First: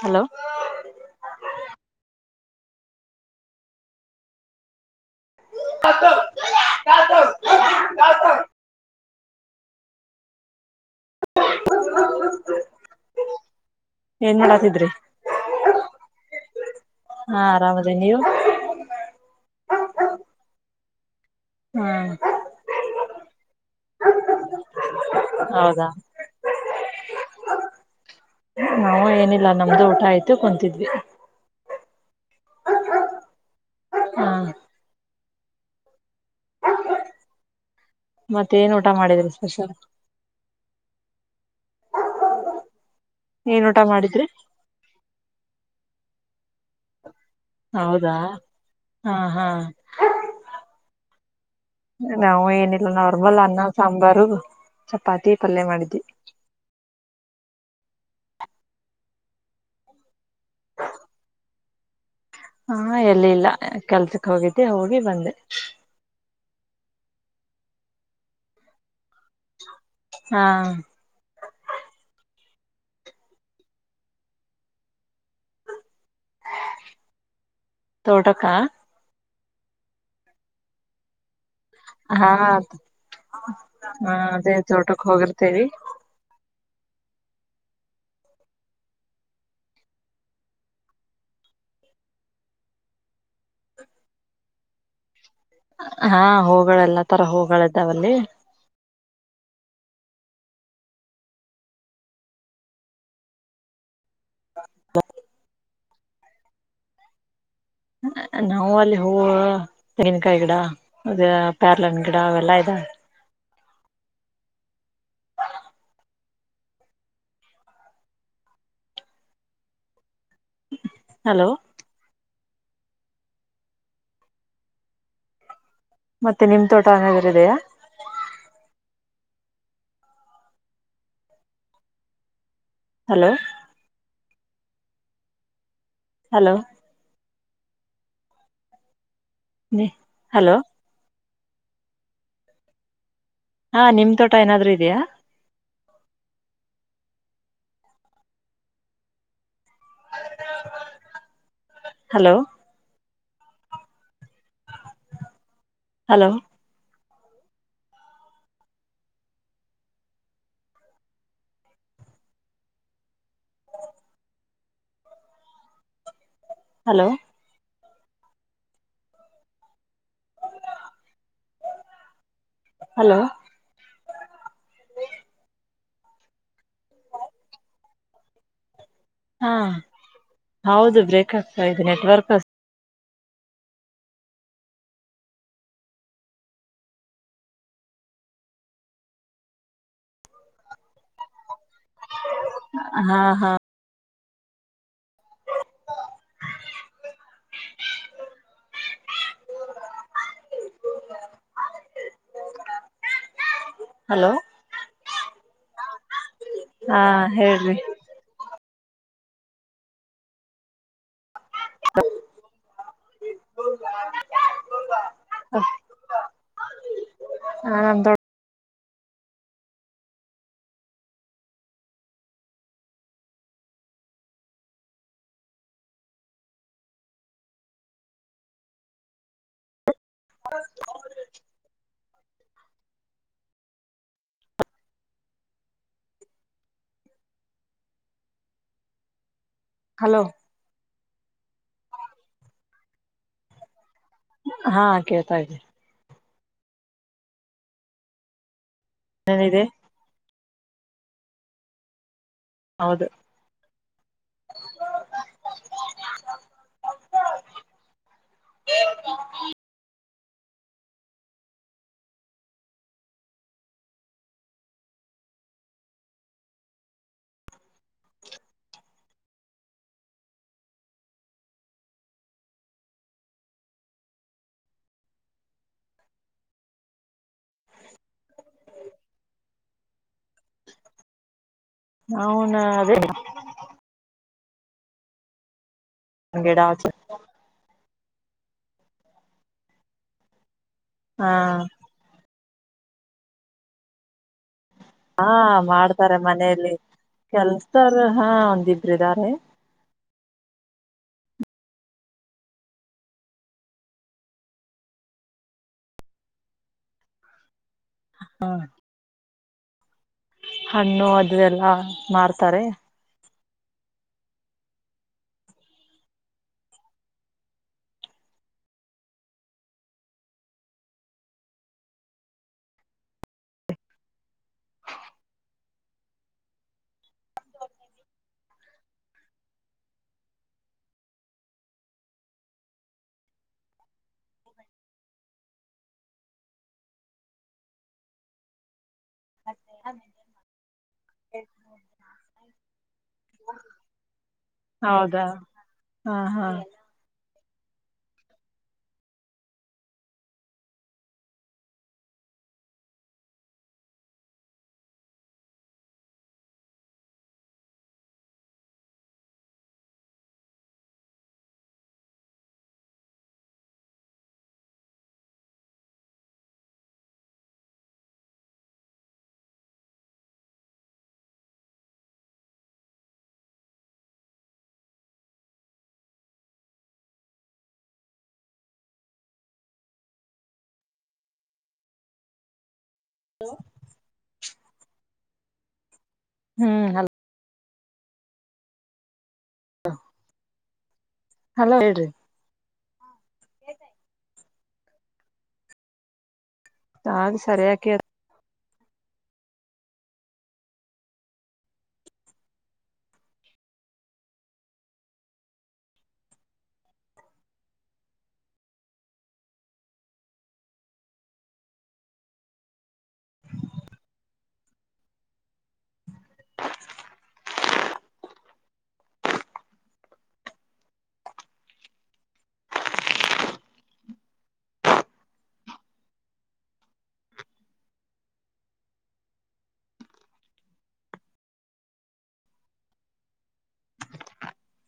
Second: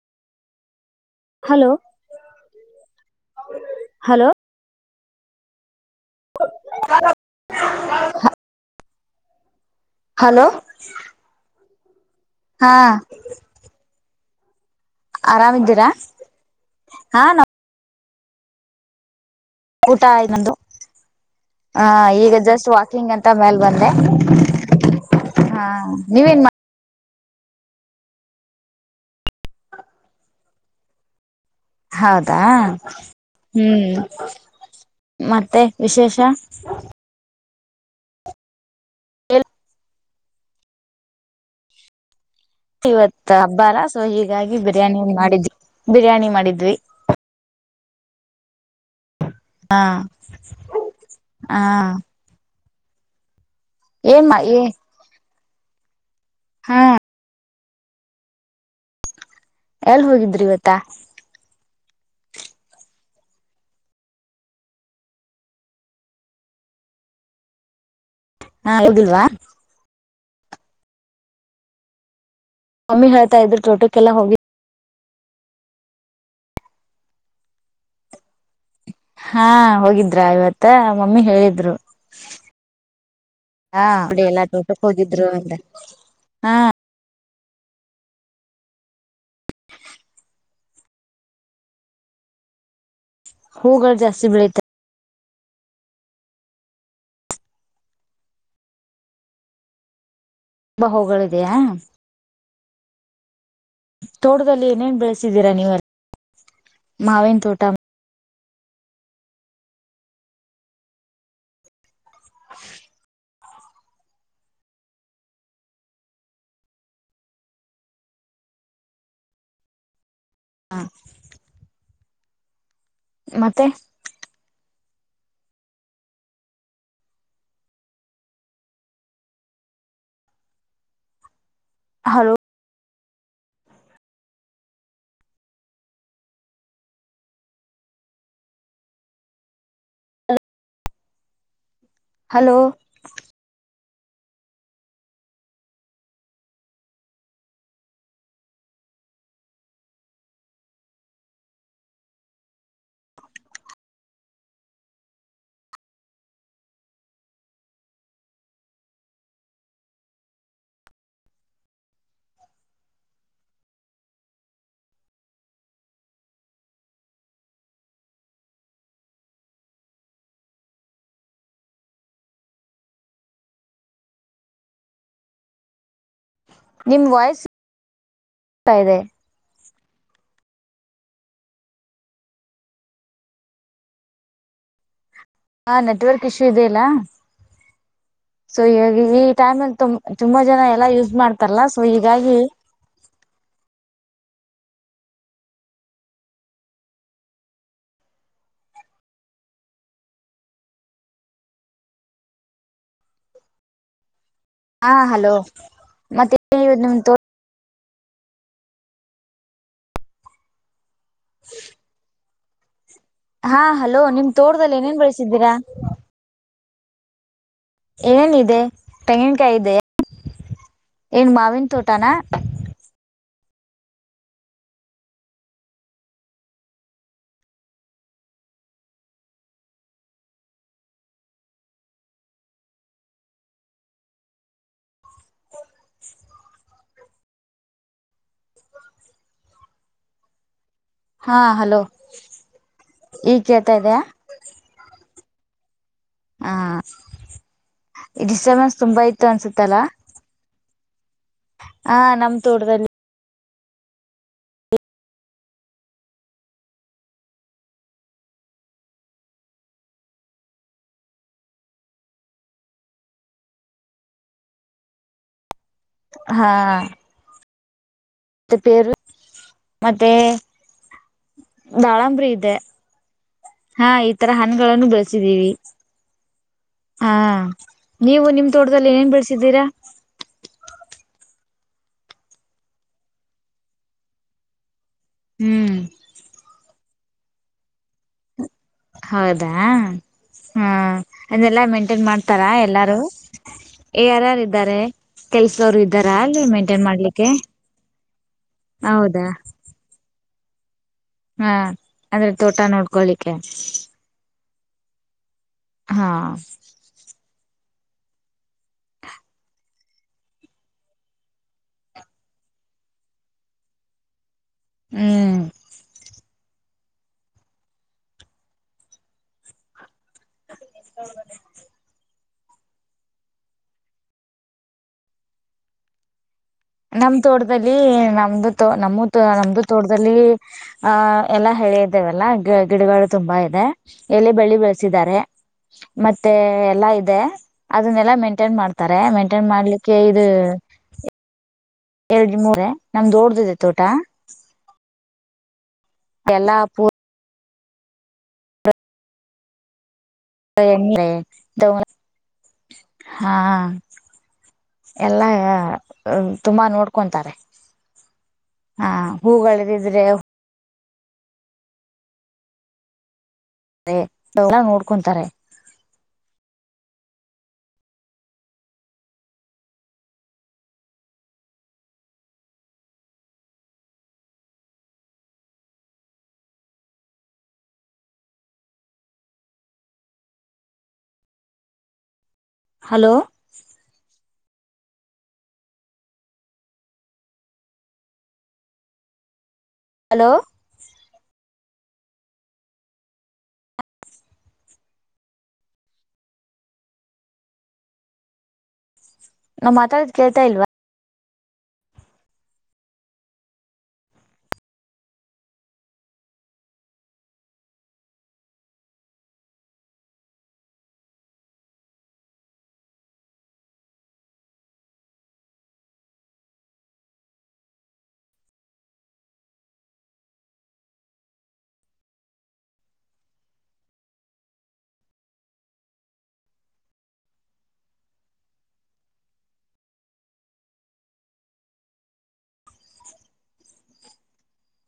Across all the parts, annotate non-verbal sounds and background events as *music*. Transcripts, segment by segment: hello hello hello ಅ *inaudible* *unintelligible* hello ಹಾ ಏನ್ ಮಾಡತಿದ್ರಿ ಆರಾಮಿದ್ದೀರಾ ಹಾ ಆರಾಮ ಅದೇ ನೀವು ಊಟ ಇನ್ನೊಂದು ಹ ಹ್ಮ್ ಈಗ ಜಸ್ಟ್ ಗ್ ಅಂತ ಮ್ಯಲ್ ಬಂದೆ ಹ ಹೌದಾ ನೀವೇನ್ ಮಾಡ ನಾವು ಏನಿಲ್ಲ ನಮ್ದು ಊಟ ಆಯ್ತು ಕುತಿದ್ವಿ ಹೌದಾ ಹ್ಮ್ ಹಾ ಮತ್ತೆ ವಿಶೇಷ ಮತ್ತ ಏನ್ ಊಟ ಮಾಡಿದ್ರಿ ಸ್ಪೆಷಲ್ ಇವತ್ ಏನ್ ಹಬ್ಬಾರ ಊಟ ಸೊ ಮಾಡಿದ್ರಿ ಹೀಗಾಗಿ ಬಿರಿಯಾನಿ ಮಾಡಿದ್ವಿ ಬಿರಿಯಾನಿ ಮಾಡಿದ್ವಿ ಹೌದಾ ಹಾ ಹಾ ಹ ನಾವು ಏನಿಲ್ಲ ನಾರ್ಮಲ್ ಅನ್ನ ಸಾಂಬಾರು ಏನ್ ಮಾ ಏ ಚಪಾತಿ ಪಲ್ಯ ಮಾಡಿದ್ವಿ ಹಾ ಎಲ್ ಹೋಗಿದ್ರಿವತ್ತ ಹಾ ಎಲ್ಲಿಲ್ಲ ಕೆಲ್ಸಕ್ ಹೋಗಿದ್ದೆ ಹೋಗಿ ಬಂದೆ ಹಾ ಹೋಗಿಲ್ವಾ ಹಾ ಮಮ್ಮಿ ಹೇಳ್ತಾ ಇದ್ರು ತೋಟಕ್ಕೆಲ್ಲಾ ಹೋಗಿ ತೋಟಕ ಹಾ ಹೋಗಿದ್ರ ಇವತ್ತ ಮಮ್ಮಿ ಹೇಳಿದ್ರು ಹಾ ಹಾ ಹ ಅಡಿ ಎಲ್ಲ ಅದೇ ತೋಟಕ್ಕೆ ತೋಟಕ್ ಹೋಗಿದ್ರು ಎಂತ ಹೋಗಿರ್ತೇವಿ ಹಾ ಹೂಗಳು ಜಾಸ್ತಿ ಬೆಳತ ಹಾ ಹೂಗಳೆಲ್ಲಾ ತರ ಹೂಗಳ ಇದ್ದಾವಲ್ಲಿ ತ ಬಾ ಹುಗಳ ಇದೆಯಾ ತೋಟದಲ್ಲಿ ಏನೇನ್ ಬೆಳೆಸಿದ್ದೀರಾ ನೀವೆಲ್ಲ ಮಾವೇನ್ ತೋಟ ನಾವವು ಅಲ್ಲಿ ಹೂವು ತೆಂಗಿನಕಾಯಿ ಗಿಡ ಅದ ಪ್ಯಾರ್ಲೆನ್ ಗಿಡ ಅವೆಲ್ಲಾ ಇದಾವ ಹಾ ಹಲೋ ಮತ್ತೆ ಮತ್ತೆ ನಿಮ್ ತೋಟ ಅನಾದ್ರ ಇದೆಯಾ ಹಲೋ ಹಲೋ ಹಲೋ ನೀ ಹಲೋ ಹಲೋ ಹಾ ನಿಮ್ ತೋಟ ಏನಾದ್ ಇದೆಯಾ ಹಲೋ ಹಲೋ ಹಲೋ ಹಲೋ ನಿಮ್ ವಾಯ್ಸತಾ ಇದೆ ಹಾ ಹೌದು ಬ್ರೇಕ್ ಆಗ್ತಾ ಇದೆ ನೆಟ್ವರ್ಕ್ ಹಾ ನೆಟ್ವರ್ಕ್ ಇಶ್ಯೂ ಇದದೆ ಇಲ್ಲ ಸೊ ಈ ಈ ಟೈಮ್ ಅಲ್ಲಿು ತುಂಬಾ ಜನ ಎಲ್ಲಾ ಯೂಸ್ ಮಾಡ್ ತ್ತಲ್ಲ ಸೊ ಹೀಗಾಗಿ ಹಾ ಹಾ ಹಲೋ ಹಾ ಹಲೋ ಮತ್ತ ನಿಮ ಹಾ ತೋ ಹೇಳ್ರಿ ಹ ಹಾ ಹಲೋ ನಿಮ್ ತೋಟದಲ್ಲಿ ಏನೇನ್ ಬೆಳಸಿದ್ದೀರಾ ಹಾ ನಮ್ ದೊಡ್ ಏನಿದೆ ತೆಂಗನ್ಕಾಯಿ ಇದ ಏನ್ ಮಾವಿನ ತೋಟಾನ ಹ ಹಲೋ ಹಾ ಹಲೋ ಈಗ ಕೇಳ್ತಾ ಇದಯಾ ಹಾ ಕೇಳ್ತಾ ಇದ್ದ ಹಾ ಈ ಡಿಸ್ಟರ್ಬನ್ಸ್ ತುಂಬಾ ಇತ ಏನಿದೆ ಅನ್ಸತ್ತಲ್ಲ ಹಾ ನಮ್ ತೋಟದಲ್ಲಿ ಹೌದು ಹಾ ಮತ್ತ ಪೇರು ಮತ್ತೆ ದಾಳಂಬರಿಿ ಇದೆ ಹಾ ಈ ತರ ಹಣಗಳನ್ನು ಬೆಳಸಿದೀವಿ ಹಾ ನೀವು ನಿಮ ತೋಟದಲ್ಲಿ ಏೇನ್ ಬೆಳ್ಸಿದ್ದೀರಾ ನೌನ್ ಅದೇ ಹ್ಮ್ ಗಿಡ ಹಚ್ಚು ಹೌದಾ ಹ ಹಾ ಅೆಲ್ಲಾ ಮೇಂಟೈನ್ ಮಾಡ ಹತಾರಾ ಎಲ್ಲಾರು ಯಾರಾರ ಇದ್ದಾರೆ ಹಾ ಕೆಲ್ಸವ್ರು ಇದ್ದಾರಾ ಮಾಡ್ತಾರೆ ಅಲ್ಲಿ ಮನೇಲಿ ಮೇಂಟೇನ್ ಮಾಡ್ಲಿಕ್ಕೆ ಕೆಲ್ಸತಾರ ಹಾ ಒಂದಿಬರು ಹೌದಾ ಇದಾರೆ *inaudible* ಹಾ ಅಂದ್ರೆ ತೋಟ ನೋಡ್ಕೊಳಿಕ್ಕೆ ಹಾ ಹಾ ಹಣ್ಣು ಅದದೆಲ್ಲಾ ಮಾರ್ತಾರೆ ಹ್ಮ್ ಎಂತ ನಮ್ ತೋಟದಲ್ಲಿ ನಮ್ದು ತ ನಮ್ಮ ನಮ್ದು ತೋಟದಲ್ಲಿ ಅಹ ಎಲ್ಲಾ ಬೆಳೆ ಇದವಲ್ಲ ಗ ಗಿಡಗಳುಗಳು ತುಂಬಾ ಇದೆ ಎಲ್ಲಿ ಬೆಳ್ಳಿ ಬೆಳೆಸಿದ್ದಾರೆ ಮತ್ತೆ ಎಲ್ಲಾ ಇದೆ ಅದನ್ನೆಲ್ಲಾ ಮೇಂಟೈನ್ ಮಾಡ್ತ ತಾರೆ ಮೇಂಟೈನ್ ಮಾಡ್ಲಿಕ್ಕೆ ಇದು ಎರಡು ಮೂರ ನಮ್ದು ೋಡ್ದಿದೆ ತೋಟ ಹೌದಾ ಹಾ ಹಾ ಎಲ್ಲಾ ಹಾ ಎಲ್ಲ ತುಂಬಾ ನೋಡ್ಕೊಂತಾರೆ ಹಾ ಹೂಗಳದಿದ್ರೆ ನೋಡ್ಕೊಂತಾರೆ ಹಲೋ ಹ್ಮ್ ಹಲ ಹಲೋ ಹಲೋ ಹೇಳ್ರಿ ಹಾ ಸರಿಯಕ್ಕೆ ನಾ್ ಮಾತಾಡಿದ್ ಕೇಳ್ತಾ ಇಲ್ವಾ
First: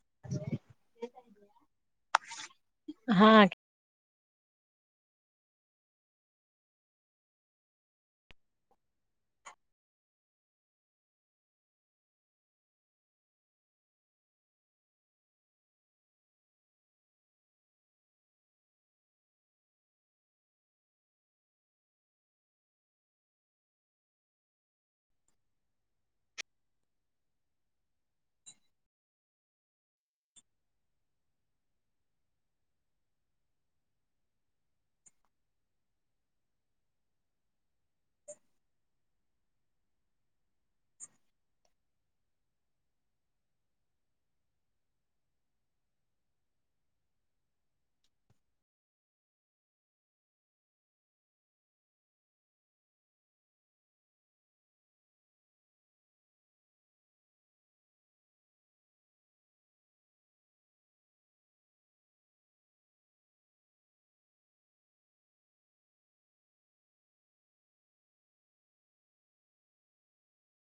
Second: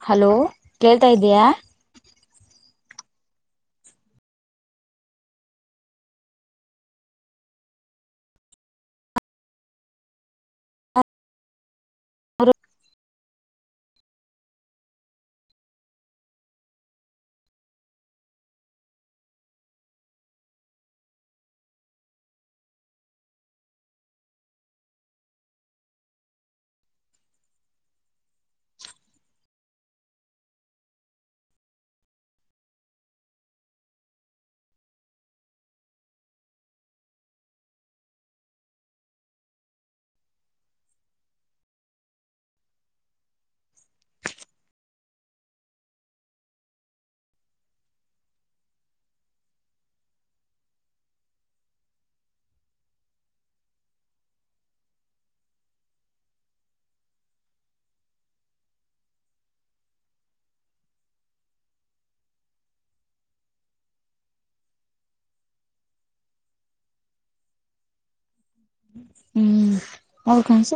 ಹಲೋ ಕೇಳ್ತಾ ಇದ್ದಯ ಹಾ ಹ ಹ್ಮ್ ಅವ ಕಂಸ